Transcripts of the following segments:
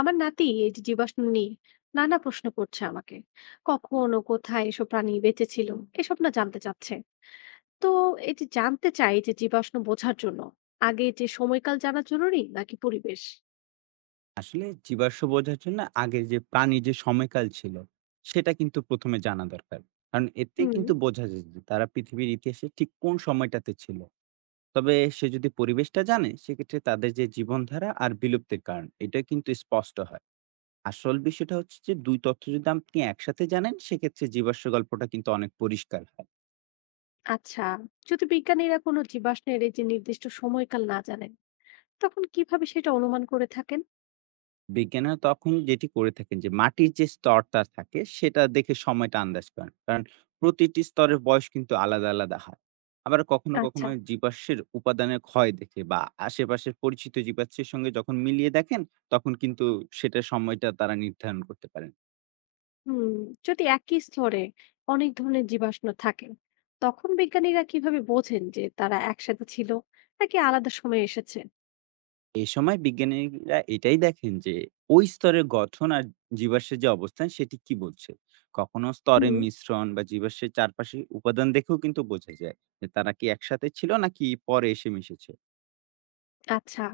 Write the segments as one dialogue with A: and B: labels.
A: আমার নাতি এই যে জীবাশ্ম নিয়ে নানা প্রশ্ন করছে আমাকে। কখন ও কোথায় এসব প্রাণী বেঁচে ছিল এসব না জানতে চাচ্ছে। তো এই যে জানতে চাই যে জীবাশ্ম বোঝার জন্য আগে যে সময়কাল জানা জরুরি নাকি পরিবেশ?
B: আসলে জীবাশ্ম বোঝার জন্য আগে যে প্রাণীর যে সময়কাল ছিল সেটা কিন্তু প্রথমে জানা দরকার। কারণ এতে
A: হুম,
B: কিন্তু বোঝা যায় যে তারা পৃথিবীর ইতিহাসে ঠিক কোন সময়টাতে ছিল। তবে সে যদি পরিবেশটা জানে সেক্ষেত্রে তাদের যে জীবনধারা আর বিলুপ্তির কারণ এটা কিন্তু স্পষ্ট হয়। আসল বিষয়টা হচ্ছে যে দুই তথ্য যদি আপনি একসাথে জানেন সেক্ষেত্রে জীবাশ্ম গল্পটা কিন্তু অনেক পরিষ্কার হয়।
A: আচ্ছা। যদি বিজ্ঞানীরা কোনো জীবাশ্মের এই যে নির্দিষ্ট সময়কাল না জানেন, তখন কিভাবে সেটা অনুমান করে থাকেন?
B: বিজ্ঞানীরা তখন যেটি করে থাকেন যে মাটির যে স্তরটা থাকে সেটা দেখে সময়টা আন্দাজ করেন, কারণ প্রতিটি স্তরের বয়স কিন্তু আলাদা আলাদা হয়। আবার কখনো
A: আচ্ছা।
B: কখনো জীবাশ্মের উপাদানের ক্ষয় দেখে বা আশেপাশের পরিচিত জীবাশ্মের সঙ্গে যখন মিলিয়ে দেখেন তখন কিন্তু সেটা সময়টা তারা নির্ধারণ করতে পারেন।
A: হুম। যদি একই স্তরে অনেক ধরনের জীবাশ্ম থাকে, তখন বিজ্ঞানীরা কিভাবে বোঝেন যে তারা একসাথে ছিল নাকি আলাদা সময়ে এসেছে?
B: এ সময় বিজ্ঞানীরা এটাই দেখেন যে ওই স্তরের গঠন আর জীবাশ্মের যে অবস্থান সেটি কি বলছে। কখনো
A: হুম,
B: স্তরের মিশ্রণ বা জীবাশ্মের চারপাশে উপাদান দেখেও কিন্তু বোঝা যায় যে তারা কি একসাথে ছিল নাকি পরে এসে মিশেছে।
A: আচ্ছা।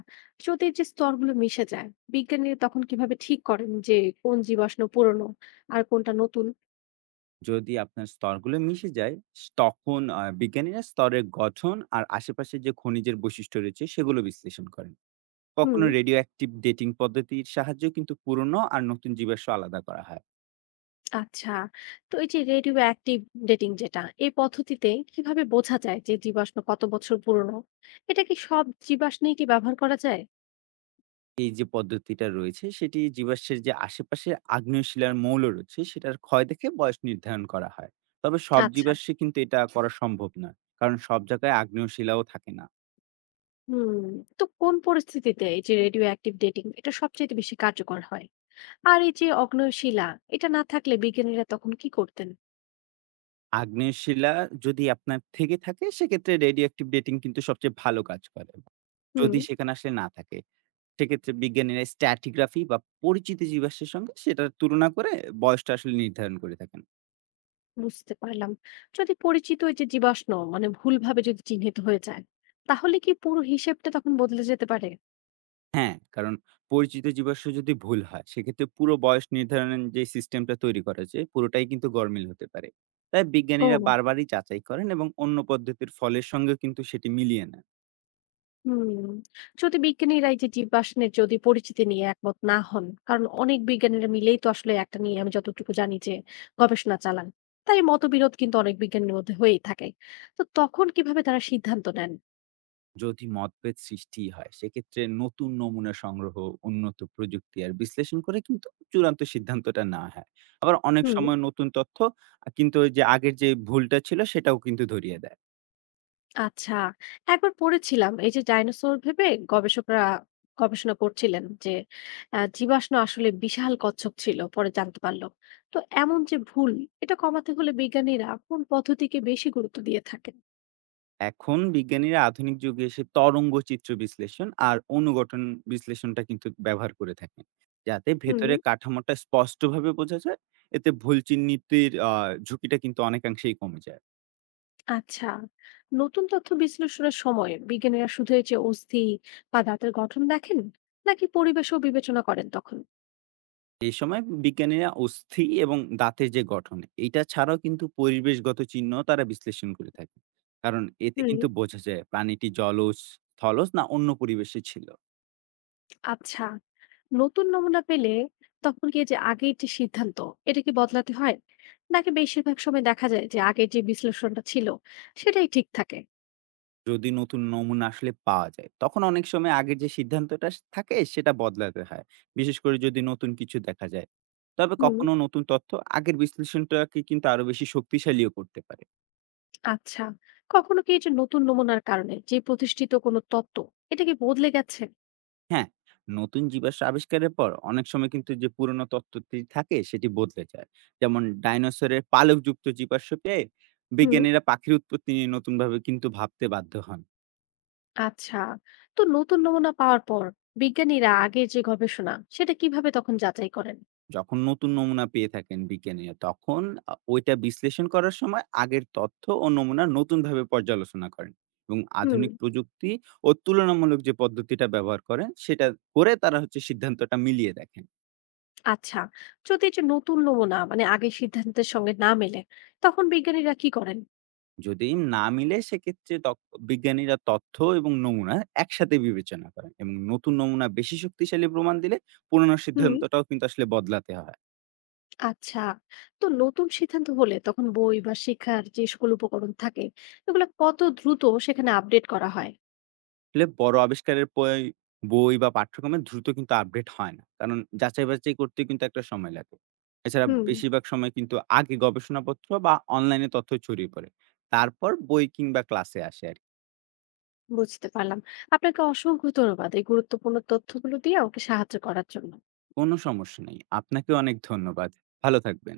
A: যদি যে স্তরগুলো মিশে যায়, বিজ্ঞানীরা তখন কিভাবে ঠিক করেন যে কোন জীবাশ্ম পুরনো আর কোনটা নতুন?
B: যদি আপনার স্তরগুলো মিশে যায় তখন বিজ্ঞানীরা স্তরের গঠন আর আশেপাশে যে খনিজের বৈশিষ্ট্য রয়েছে সেগুলো বিশ্লেষণ করেন।
A: হুম,
B: কখনো রেডিও অ্যাক্টিভ ডেটিং পদ্ধতির সাহায্যে কিন্তু পুরনো আর নতুন জীবাশ্ম আলাদা করা হয়।
A: আচ্ছা। তো এই যে রেডিও অ্যাক্টিভ ডেটিং যেটা, এই পদ্ধতিতে কিভাবে বোঝা যায় যে জীবাশ্ম কত বছর পুরনো? এটা কি সব জীবাশ্মেই কি ব্যবহার করা যায়?
B: এই যে পদ্ধতিটা রয়েছে সেটি জীবাশ্মের যে আশেপাশের আগ্নেয় শিলার মৌল রয়েছে সেটার ক্ষয় দেখে বয়স নির্ধারণ করা হয়। তবে সব
A: আচ্ছা।
B: জীবাশ্মে কিন্তু এটা করা সম্ভব নয়, কারণ সব জায়গায় আগ্নেয় শিলাও থাকে না।
A: হুম, তো কোন পরিস্থিতিতে এই যে রেডিও অ্যাক্টিভ ডেটিং এটা সবচেয়ে বেশি কার্যকর হয়? আর এই যে অগ্নেয় শিলা, এটা না থাকলে বিজ্ঞানীরা তখন কি করতেন?
B: আগ্নেয় শিলা যদি আপনার থেকে থাকে সেক্ষেত্রে রেডিও অ্যাক্টিভ ডেটিং কিন্তু সবচেয়ে ভালো কাজ করে।
A: হুম।
B: যদি সেখানে আসলে না থাকে সেক্ষেত্রে বিজ্ঞানীরা স্ট্যাটিগ্রাফি বা পরিচিত জীবাশ্মের সঙ্গে সেটার তুলনা করে বয়সটা আসলে নির্ধারণ করে থাকেন।
A: বুঝতে পারলাম। যদি পরিচিত ওই যে জীবাশ্ম মানে ভুলভাবে যদি চিহ্নিত হয়ে যায়, তাহলে কি পুরো হিসেবটা তখন বদলে যেতে পারে?
B: হ্যাঁ, কারণ পরিচিত জীবাশ্ম যদি ভুল হয়, সেক্ষেত্রে পুরো বয়স নির্ধারণের যে সিস্টেমটা তৈরি করা হয়েছে, পুরোটাই কিন্তু গরমিল হতে পারে। তাই বিজ্ঞানীরা
A: ও,
B: বারবারই যাচাই করেন এবং অন্য পদ্ধতির ফলের সঙ্গে কিন্তু সেটি মিলিয়ে নেন।
A: হুম। যদি বিজ্ঞানীরা এই যে জীবাশ্মের যদি পরিচিতি নিয়ে একমত না হন, কারণ অনেক বিজ্ঞানীরা মিলেই তো আসলে একটা নিয়ে আমি যতটুকু জানি যে গবেষণা চালান। তাই মতবিরোধ কিন্তু অনেক বিজ্ঞানীর মধ্যে হয়েই থাকে। তো তখন কিভাবে তারা সিদ্ধান্ত নেন?
B: যদি মতভেদ সৃষ্টি হয়, সেক্ষেত্রে নতুন নমুনা সংগ্রহ, উন্নত প্রযুক্তি আর বিশ্লেষণ করে কিন্তু চূড়ান্ত সিদ্ধান্তটা নেওয়া হয়। আবার অনেক
A: হুম।
B: সময় নতুন তথ্য কিন্তু ওই যে আগের যে ভুলটা ছিল, সেটাও কিন্তু ধরিয়ে দেয়।
A: আচ্ছা, একবার পড়েছিলাম এই যে ডাইনোসর ভেবে গবেষকরা গবেষণা করছিলেন যে জীবাশ্ম আসলে বিশাল কচ্ছপ ছিল, পরে জানতে পারলো। তো এমন যে ভুল এটা কমাতে হলে বিজ্ঞানীরা কোন পদ্ধতিকে বেশি গুরুত্ব দিয়ে থাকেন?
B: এখন বিজ্ঞানীরা আধুনিক যুগে এসে তরঙ্গ চিত্র বিশ্লেষণ আর অনুগঠন বিশ্লেষণটা কিন্তু ব্যবহার করে থাকেন যাতে
A: হুম,
B: ভেতরে কাঠামোটা স্পষ্টভাবে বোঝা যায়। এতে ভুল চিহ্নিতির ঝুঁকিটা কিন্তু অনেকাংশেই কমে যায়।
A: আচ্ছা। নতুন তথ্য বিশ্লেষণের সময় বিজ্ঞানীরা শুধু এই যে অস্থি বা দাঁতের গঠন দেখেন নাকি পরিবেশও বিবেচনা করেন তখন?
B: এই সময় বিজ্ঞানীরা অস্থি এবং দাঁতের যে গঠন এটা ছাড়াও কিন্তু পরিবেশগত চিহ্ন তারা বিশ্লেষণ করে থাকে, কারণ এতে
A: হুম,
B: কিন্তু বোঝা যায় প্রাণীটি জলজ স্থলজ না অন্য পরিবেশে ছিল।
A: আচ্ছা। নতুন নমুনা পেলে তখন কি যে আগের যে সিদ্ধান্ত এটা কি বদলাতে হয় নাকি বেশিরভাগ সময় দেখা যায় যে আগের যে বিশ্লেষণটা ছিল সেটাই ঠিক থাকে?
B: যদি নতুন নমুনা আসলে পাওয়া যায়, তখন অনেক সময় আগের যে সিদ্ধান্তটা থাকে সেটা বদলাতে হয়। বিশেষ করে যদি নতুন কিছু দেখা যায়। তবে
A: হুম,
B: কখনো নতুন তথ্য আগের বিশ্লেষণটাকে কিন্তু আরো বেশি শক্তিশালীও করতে পারে।
A: আচ্ছা। কখনো কি এই যে নতুন নমুনার কারণে যে প্রতিষ্ঠিত কোনো তত্ত্ব এটা কি বদলে গেছে?
B: হ্যাঁ, নতুন জীবাশ্ম আবিষ্কারের পর অনেক সময় কিন্তু যে পুরনো তত্ত্বটি থাকে সেটি বদলে যায়। যেমন ডাইনোসরের পালকযুক্ত জীবাশ্ম পেয়ে
A: হুম,
B: বিজ্ঞানীরা পাখির উৎপত্তি নিয়ে নতুনভাবে কিন্তু ভাবতে বাধ্য হন।
A: আচ্ছা। তো নতুন নমুনা পাওয়ার পর বিজ্ঞানীরা আগের যে গবেষণা সেটা কিভাবে তখন যাচাই করেন?
B: যখন নতুন নমুনা পেয়ে থাকেন বিজ্ঞানী তখন ওইটা বিশ্লেষণ করার সময় আগের তথ্য ও নমুনা নতুনভাবে পর্যালোচনা করেন এবং
A: হুম,
B: আধুনিক প্রযুক্তি ও তুলনামূলক যে পদ্ধতিটা ব্যবহার করেন সেটা করে তারা হচ্ছে সিদ্ধান্তটা মিলিয়ে দেখেন।
A: আচ্ছা। যদি এই যে নতুন নমুনা মানে আগের সিদ্ধান্তের সঙ্গে না মেলে তখন বিজ্ঞানীরা কি করেন?
B: যদি না মিলে সেক্ষেত্রে বিজ্ঞানীরা তথ্য এবং নমুনা একসাথে বিবেচনা করেন এবং নতুন নমুনা বেশি শক্তিশালী প্রমাণ দিলে পুরনো
A: হুম,
B: সিদ্ধান্তটাও কিন্তু আসলে বদলাতে হয়।
A: আচ্ছা। তো নতুন সিদ্ধান্ত হলে তখন বই বা শিক্ষার যে সকল উপকরণ থাকে এগুলো কত দ্রুত সেখানে আপডেট করা হয়?
B: আসলে বড় আবিষ্কারের পয় বই বা পাঠ্যক্রমে দ্রুত কিন্তু আপডেট হয় না। কারণ যাচাই-বাছাই করতে কিন্তু একটা সময় লাগে। এছাড়া
A: হুম,
B: বেশিরভাগ সময় কিন্তু আগে গবেষণাপত্র বা অনলাইনে তথ্য ছড়িয়ে পড়ে। তারপর বই কিংবা ক্লাসে আসে আরকি।
A: বুঝতে পারলাম। আপনাকে অসংখ্য ধন্যবাদ এই গুরুত্বপূর্ণ তথ্যগুলো দিয়ে আমাকে সাহায্য করার জন্য।
B: কোনো সমস্যা নেই। আপনাকে অনেক ধন্যবাদ। ভালো থাকবেন।